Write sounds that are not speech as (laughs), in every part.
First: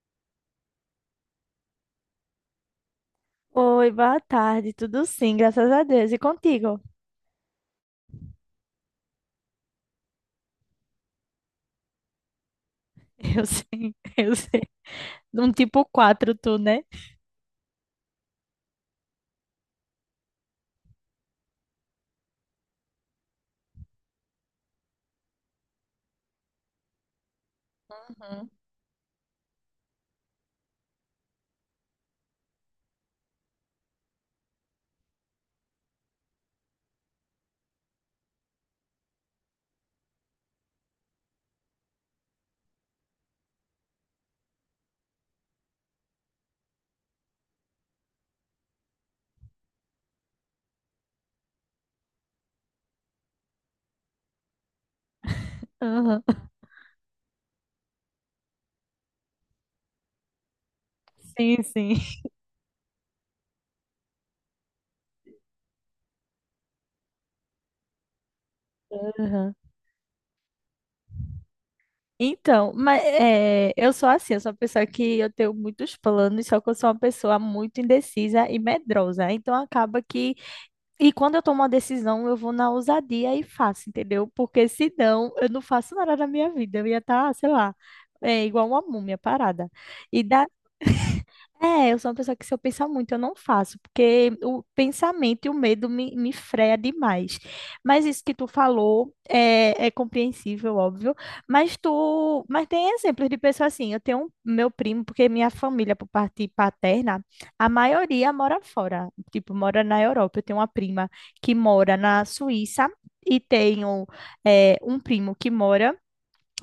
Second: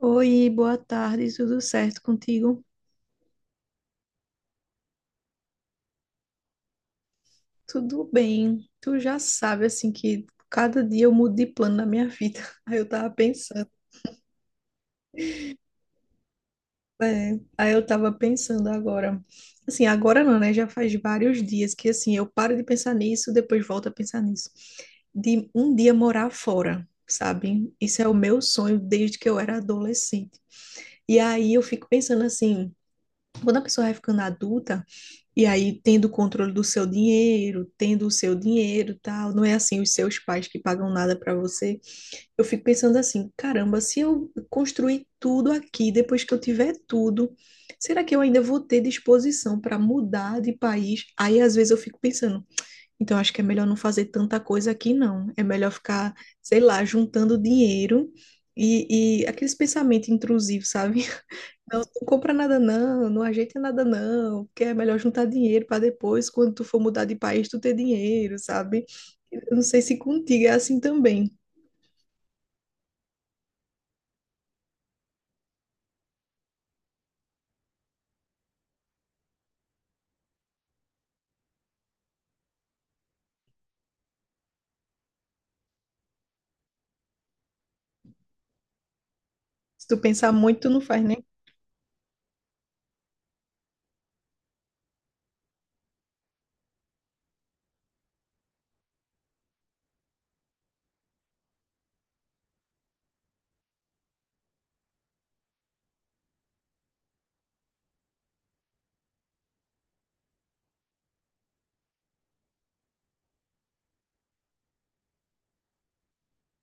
Oi, boa tarde, tudo certo contigo? Oi, boa tarde. Tudo sim, graças a Deus. E contigo? Tudo bem. Tu já sabe, assim, que cada dia eu mudo de plano na minha vida. (laughs) Aí eu tava Eu pensando, sim, (laughs) eu sei. Um tipo 4 tu, né? aí eu tava pensando agora. Assim, agora não, né? Já faz vários dias que, assim, eu paro de pensar nisso, depois volto a pensar nisso. De um dia morar fora, sabe? Isso é o meu Uhum. sonho desde que eu era adolescente. E aí eu fico pensando assim, quando a pessoa vai ficando adulta, e aí, tendo o controle do seu dinheiro, tendo o seu dinheiro, tal, não é assim os seus pais que pagam nada para você. Eu fico pensando assim, caramba, se eu construir tudo aqui, depois que eu tiver tudo, será que eu ainda vou ter disposição para mudar de país? Aí às vezes eu fico pensando, então acho que é melhor não fazer tanta coisa aqui não. É melhor ficar, Aham. sei lá, juntando dinheiro e aqueles pensamentos intrusivos, sabe? Sim, Não, não sim. compra nada não, não ajeita nada não, porque é melhor juntar dinheiro para depois, quando tu for mudar de país, tu ter dinheiro, sabe? Aham. Eu não sei se contigo é assim também. Então, eu sou assim, eu sou uma pessoa que eu tenho muitos planos, só que eu sou uma pessoa muito indecisa e medrosa. Então acaba que. E quando eu tomo uma decisão, eu vou na ousadia e faço, entendeu? Porque senão eu não faço nada na minha vida. Eu ia estar, sei lá, igual uma múmia parada. Se tu E pensar muito, tu não faz, né? É, eu sou uma pessoa que se eu pensar muito, eu não faço, porque o pensamento e o medo me freia demais. Mas isso que tu falou é compreensível, óbvio. Mas tem exemplos de pessoas assim. Eu tenho um, meu primo, porque minha família, por parte paterna, a maioria mora fora, tipo, mora na Europa. Eu tenho uma prima que mora na Suíça e tenho um primo que mora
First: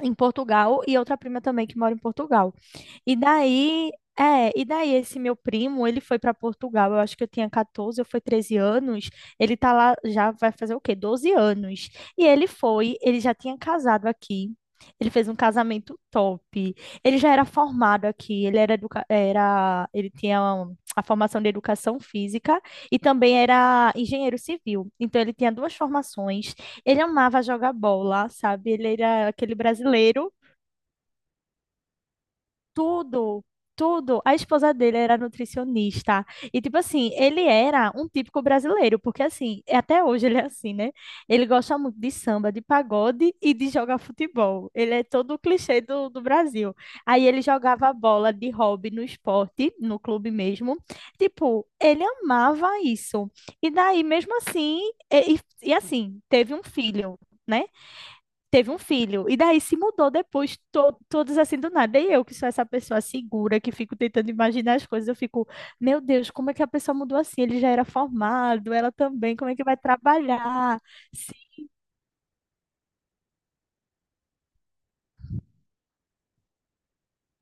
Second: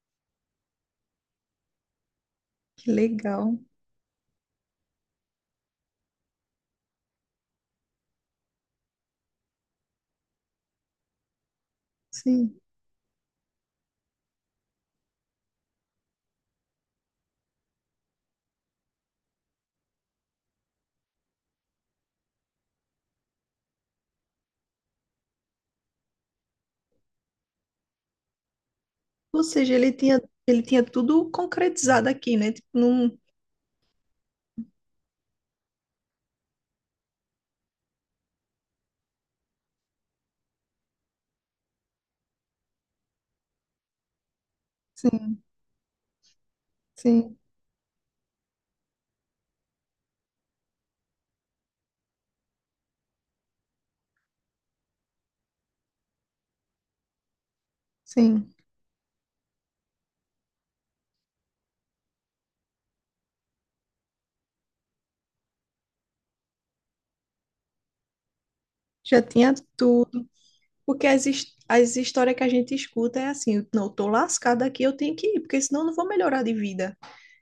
em Portugal e outra prima também que mora em Portugal. Que E legal. daí, e daí esse meu primo, ele foi para Portugal, eu acho que eu tinha 14 ou foi 13 anos, ele tá lá já vai fazer o quê? 12 anos. E ele Sim. foi, ele já tinha casado aqui. Ele fez um casamento top. Ele já era formado aqui, ele era, educa- era ele tinha um, a formação de educação física e também era engenheiro civil. Então ele tinha duas formações. Ele amava jogar bola, sabe? Ele era Ou aquele seja, ele tinha, brasileiro, ele tinha tudo concretizado aqui, né? Tipo, num... tudo, tudo. A esposa dele era nutricionista. E, tipo assim, ele era um típico brasileiro, porque, assim, até hoje ele é assim, né? Ele gosta muito de samba, de pagode e de jogar futebol. Ele é todo o Sim, clichê do Brasil. Aí sim, ele jogava bola de hobby no esporte, no clube mesmo. Tipo, ele amava isso. E daí, mesmo assim, assim, teve um filho, né? sim. Teve um filho. E daí se mudou depois, todos assim do nada. E eu, que sou essa pessoa segura, que fico tentando imaginar as coisas, eu fico, meu Deus, como é que a pessoa mudou assim? Ele já era formado, ela Já também, como tinha é que vai tudo. trabalhar? Porque as, Sim. his- as histórias que a gente escuta é assim, não, eu tô lascada aqui, eu tenho que ir, porque senão eu não vou melhorar de vida.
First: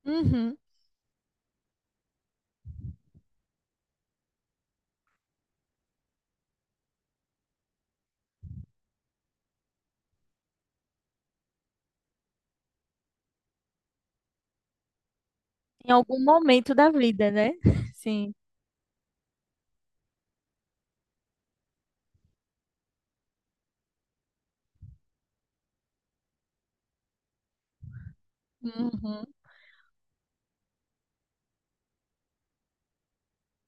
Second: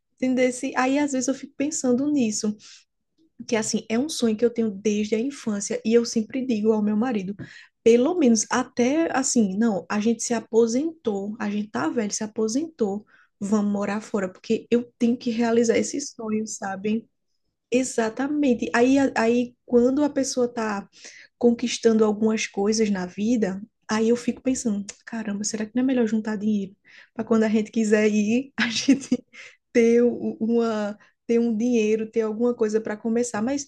Uhum. Entendesse? Aí às vezes eu fico pensando nisso, que assim, é um sonho que eu tenho desde a infância e eu sempre digo ao meu marido, pelo menos até assim, não, a gente se aposentou, a gente tá velho, se aposentou, vamos morar fora, porque eu tenho que realizar Em esse algum sonho, momento da sabe? vida, né? (laughs) Sim. Exatamente. Aí quando a pessoa está conquistando algumas coisas na vida, aí eu fico pensando, caramba, será que não é melhor juntar dinheiro para quando a gente quiser ir, (laughs) a gente Uhum. ter u- uma ter um dinheiro, ter alguma coisa para começar. Mas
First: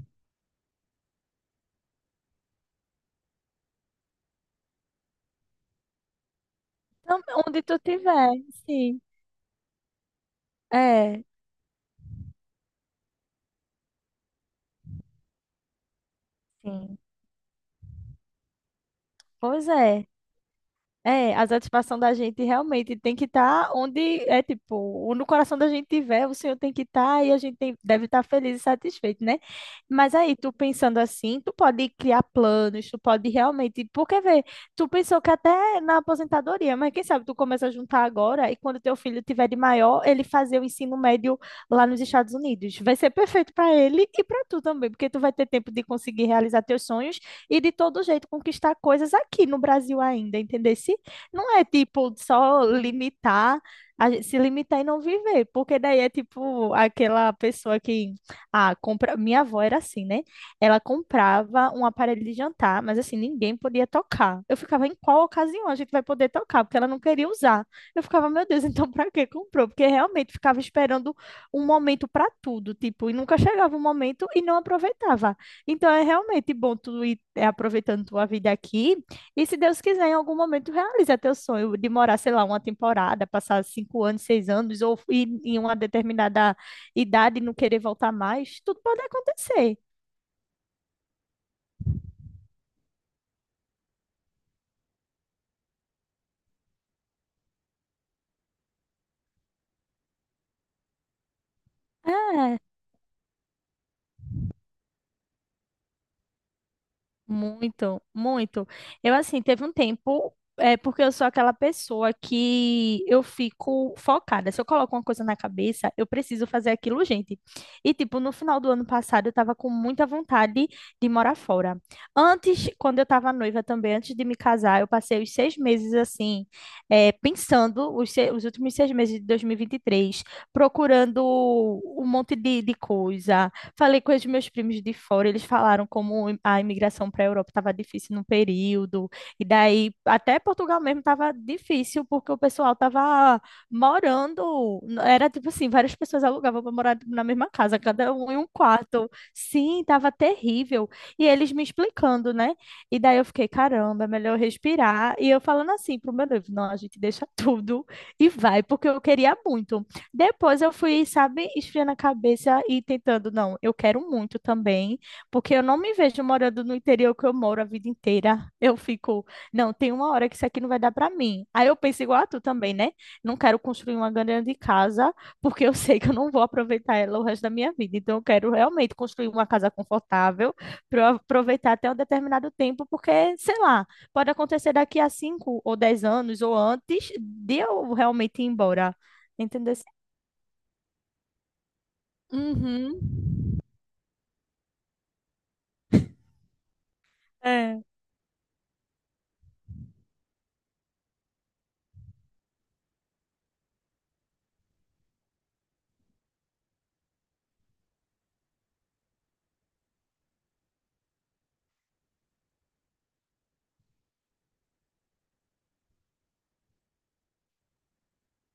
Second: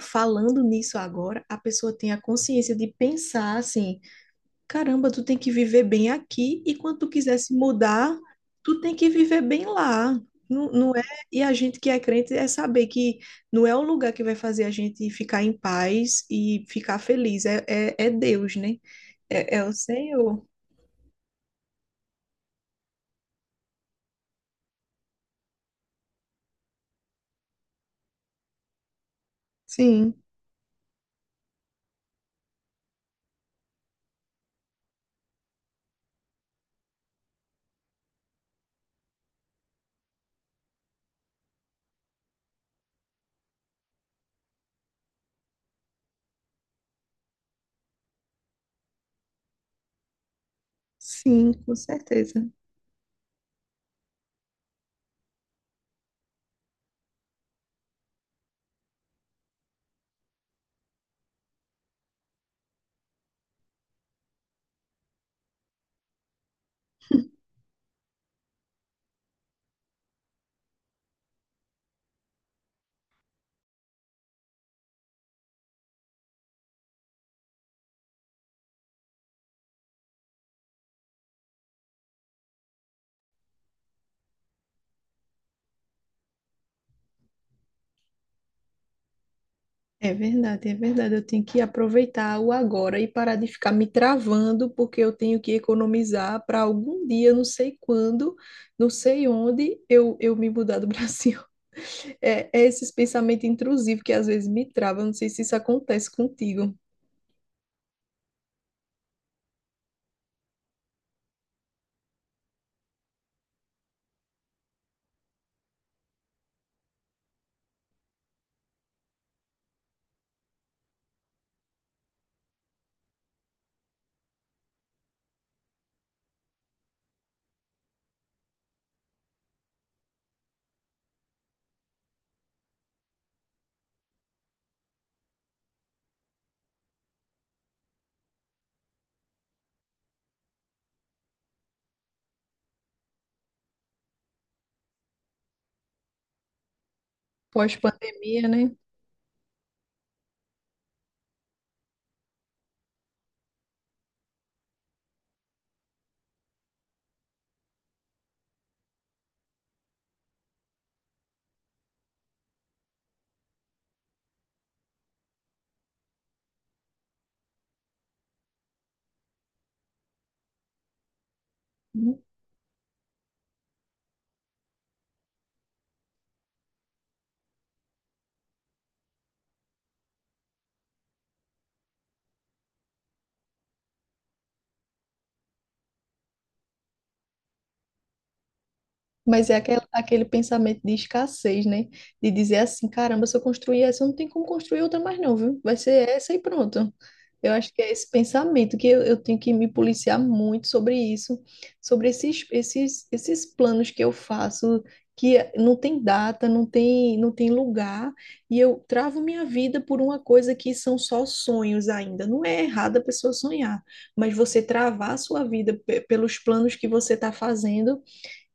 falando nisso agora, a pessoa tem a consciência de pensar assim, caramba, tu tem que viver bem aqui e quando tu Então, quiser se onde tu mudar, tiver, tu tem sim. que viver bem lá. Não, não é? É, E a gente que é crente é saber que não é o lugar que vai fazer a gente ficar em paz e ficar sim. feliz. É Deus, né? É Pois o é. Senhor. É, a satisfação da gente realmente tem que estar onde é tipo, no coração da gente tiver, o Senhor tem que estar e deve estar feliz e satisfeito, né? Mas Sim, aí, tu pensando assim, tu pode criar planos, tu pode realmente, porque vê, tu pensou que até na aposentadoria, mas quem sabe tu começa a juntar agora e quando teu filho tiver de maior, ele fazer o ensino médio lá nos Estados Unidos. Vai ser perfeito para ele e para tu também, porque tu vai ter tempo de conseguir realizar teus sonhos e de todo jeito conquistar coisas aqui no Brasil ainda, entendeu? sim, Não é com tipo certeza. só limitar, a gente se limitar e não viver, porque daí é tipo aquela pessoa que ah, compra, minha avó era assim, né? Ela comprava um aparelho de jantar, mas assim, ninguém podia tocar. Eu ficava em qual ocasião a gente vai poder tocar, porque ela não queria usar. Eu ficava, meu Deus, (laughs) então pra que comprou? Porque realmente ficava esperando um momento pra tudo, tipo, e nunca chegava o momento e não aproveitava. Então é realmente bom tu ir aproveitando tua vida aqui e se Deus quiser, em algum momento realiza teu sonho de morar, sei lá, uma temporada, passar cinco anos, seis anos, ou ir em uma determinada idade e não querer voltar mais, tudo pode acontecer. É verdade, é verdade. Eu tenho que aproveitar o agora e parar de ficar me travando, porque eu tenho que economizar para algum dia, não sei quando, não sei onde, eu me mudar do (laughs) Brasil. É, É, é esses pensamentos intrusivos que às vezes me travam. Não sei se isso acontece contigo, muito, muito. Eu, assim, teve um tempo, porque eu sou aquela pessoa que eu fico focada. Se eu coloco uma coisa na cabeça, eu preciso fazer aquilo, gente. E, tipo, no final do ano passado, eu tava com muita vontade de morar fora. Antes, quando eu tava noiva também, antes de me casar, eu passei os seis meses, assim, pensando, os, se- os últimos seis meses de 2023, procurando um monte de coisa. Falei com os meus primos de fora, eles falaram como a imigração para a Europa estava difícil no período, e daí até Portugal mesmo estava difícil, porque o pessoal estava morando, era tipo assim, várias pessoas alugavam para morar na mesma casa, cada um em um pós-pandemia, né? quarto. Sim, estava terrível. E eles me explicando, né? E daí eu fiquei, caramba, é melhor respirar. E eu falando assim pro meu noivo, não, a gente deixa (laughs) tudo e vai, porque eu queria muito. Depois eu fui, sabe, esfriando a cabeça e tentando, não, eu quero muito também, porque eu não me vejo morando no interior que eu moro a vida inteira. Eu fico, não, tem uma hora que isso aqui não vai dar para mim. Aí eu penso igual a tu também, né? Não quero construir uma grande casa, porque eu sei que eu não vou aproveitar ela o resto da minha vida. Então eu quero realmente construir uma casa confortável para eu aproveitar até um determinado tempo, porque, sei lá, pode acontecer daqui a cinco ou dez anos ou antes de eu realmente ir embora. Mas é Entendeu? aquele pensamento de escassez, né? De dizer assim, Uhum. caramba, se eu construir essa, eu não tenho como construir outra mais não, viu? Vai ser essa e pronto. Eu acho que É. é esse pensamento que eu tenho que me policiar muito sobre isso, sobre esses planos que eu faço, que não tem data, não tem, não tem lugar, e eu travo minha vida por uma coisa que são só sonhos ainda. Não é errado a pessoa sonhar, mas você travar a sua vida pelos planos que você está fazendo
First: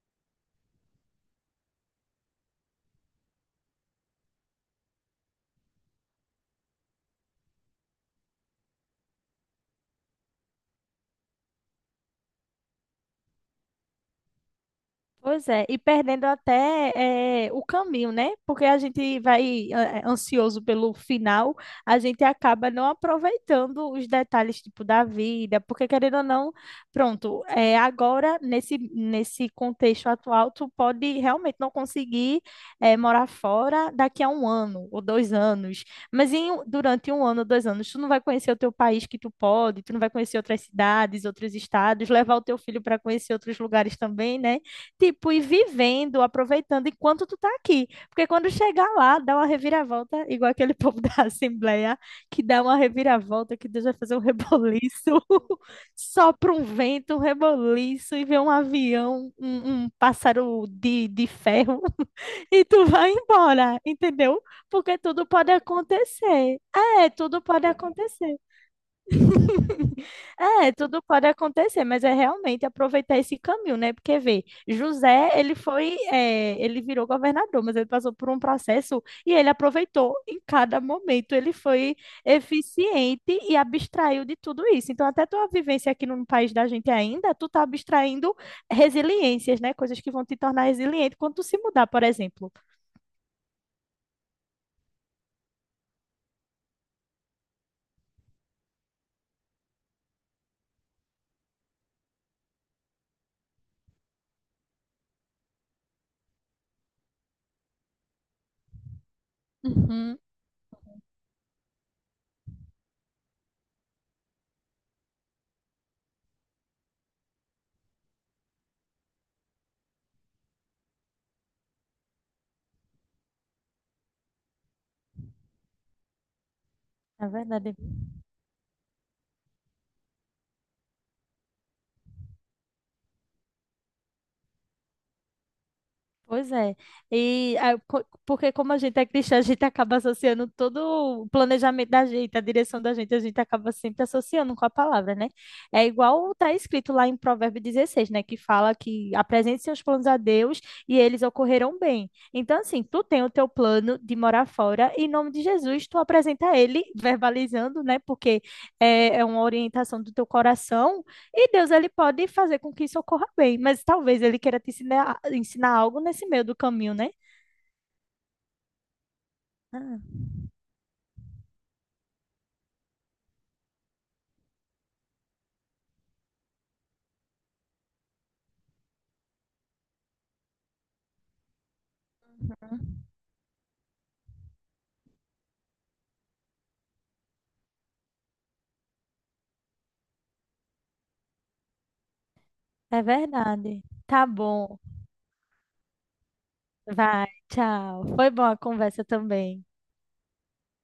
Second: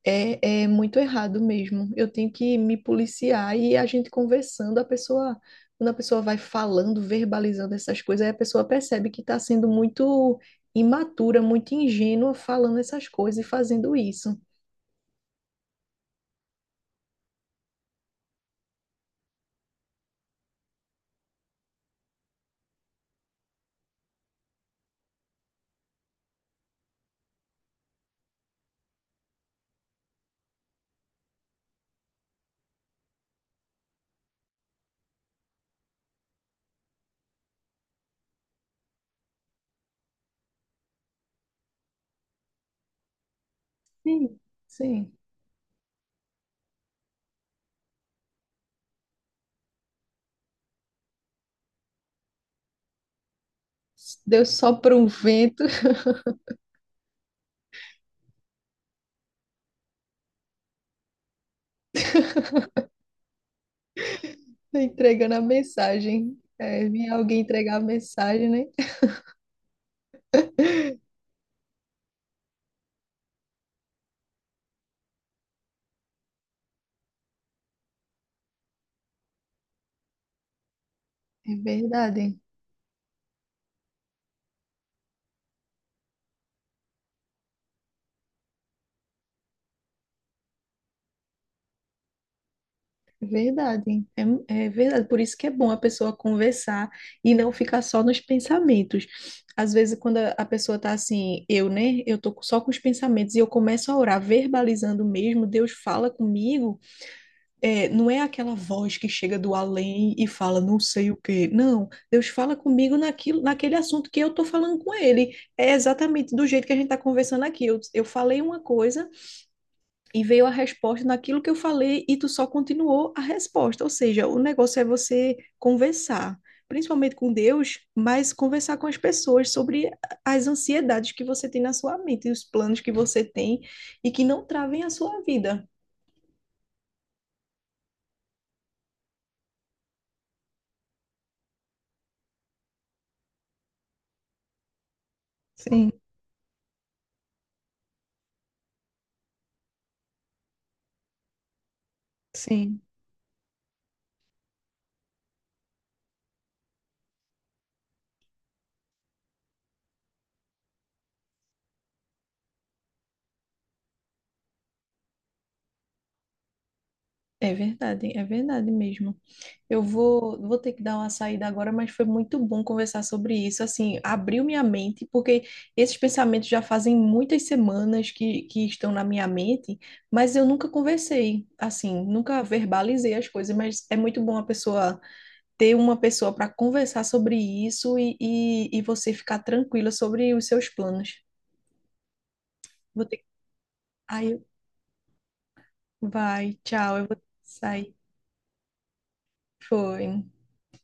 é, é muito errado mesmo. Eu tenho que me policiar e a gente conversando, a pessoa, quando a pessoa vai falando, verbalizando essas coisas, aí a pessoa percebe que está sendo muito imatura, muito ingênua falando essas coisas e fazendo isso. Pois é, e perdendo até o caminho, né? Porque a gente vai ansioso pelo final, a gente acaba não aproveitando os detalhes, tipo, da vida, porque querendo ou não, pronto, agora, nesse contexto atual, tu pode realmente não conseguir morar fora daqui a um ano ou dois anos, mas durante um ano ou dois anos, tu não vai conhecer o teu país que tu pode, tu não vai conhecer outras cidades, outros estados, levar o teu filho para conhecer outros lugares também, Sim. né? Sim. Tipo, e vivendo, aproveitando enquanto tu tá aqui. Porque quando chegar lá, dá uma reviravolta, igual aquele (laughs) povo da Assembleia, que dá uma reviravolta, que Deus vai fazer um Deu só para um reboliço, vento (laughs) sopra um vento, um reboliço, e vê um avião, um pássaro de ferro, (laughs) e tu vai embora, entendeu? (laughs) Porque tudo entregando a pode mensagem. acontecer. É, É, vinha alguém tudo pode entregar a acontecer. mensagem, né? (laughs) É, tudo pode acontecer, mas é realmente aproveitar esse caminho, né? Porque vê, José, ele foi, é, ele virou governador, mas ele passou por um processo e ele aproveitou em cada momento. Ele É foi verdade. eficiente e abstraiu de tudo isso. Então, até tua vivência aqui no país da gente ainda, tu tá abstraindo resiliências, né? Coisas que vão te tornar resiliente quando tu se mudar, por exemplo. É verdade, é, é verdade. Por isso que é bom a pessoa conversar e não ficar só nos pensamentos. Às vezes, quando a pessoa tá assim, eu, né? Eu tô só com os pensamentos e eu começo a orar, verbalizando mesmo, Deus fala comigo. É, não é aquela voz que chega do além Uhum, e fala não sei o quê. Não, Deus fala comigo naquilo, naquele assunto que eu tô falando com ele. É exatamente do jeito que a gente tá conversando aqui. Eu falei uma coisa e veio a resposta naquilo que eu falei e tu só continuou a resposta. Ou seja, o negócio é você conversar, principalmente é com verdade. Deus, mas conversar com as pessoas sobre as ansiedades que você tem na sua mente, e os planos que você tem e que não travem a sua vida. Pois é. E ah, porque como a gente é cristã, a gente acaba associando todo o planejamento da gente, a direção da gente, a gente acaba sempre associando com a palavra, né? É Sim, igual está escrito lá em Provérbio 16, né? Que fala que apresente seus planos a Deus e eles ocorrerão bem. Então, sim. assim, tu tem o teu plano de morar fora, e em nome de Jesus, tu apresenta ele, verbalizando, né? Porque é uma orientação do teu coração e Deus, ele pode fazer com que isso ocorra bem, mas talvez ele queira te ensinar, ensinar algo nesse meio do caminho, né? É verdade mesmo. Eu Ah, vou, vou ter que dar uma saída agora, mas foi muito bom conversar sobre isso. Assim, abriu minha mente, porque esses pensamentos já fazem muitas semanas que estão na minha mente, mas eu nunca conversei, assim, nunca uhum. verbalizei as coisas. Mas é muito bom a pessoa ter uma pessoa para conversar sobre isso e você ficar tranquila sobre os seus planos. É Vou ter... verdade. Tá Aí, bom. vai, tchau, eu vou Vai, sair. tchau. Foi boa a conversa também. Foi.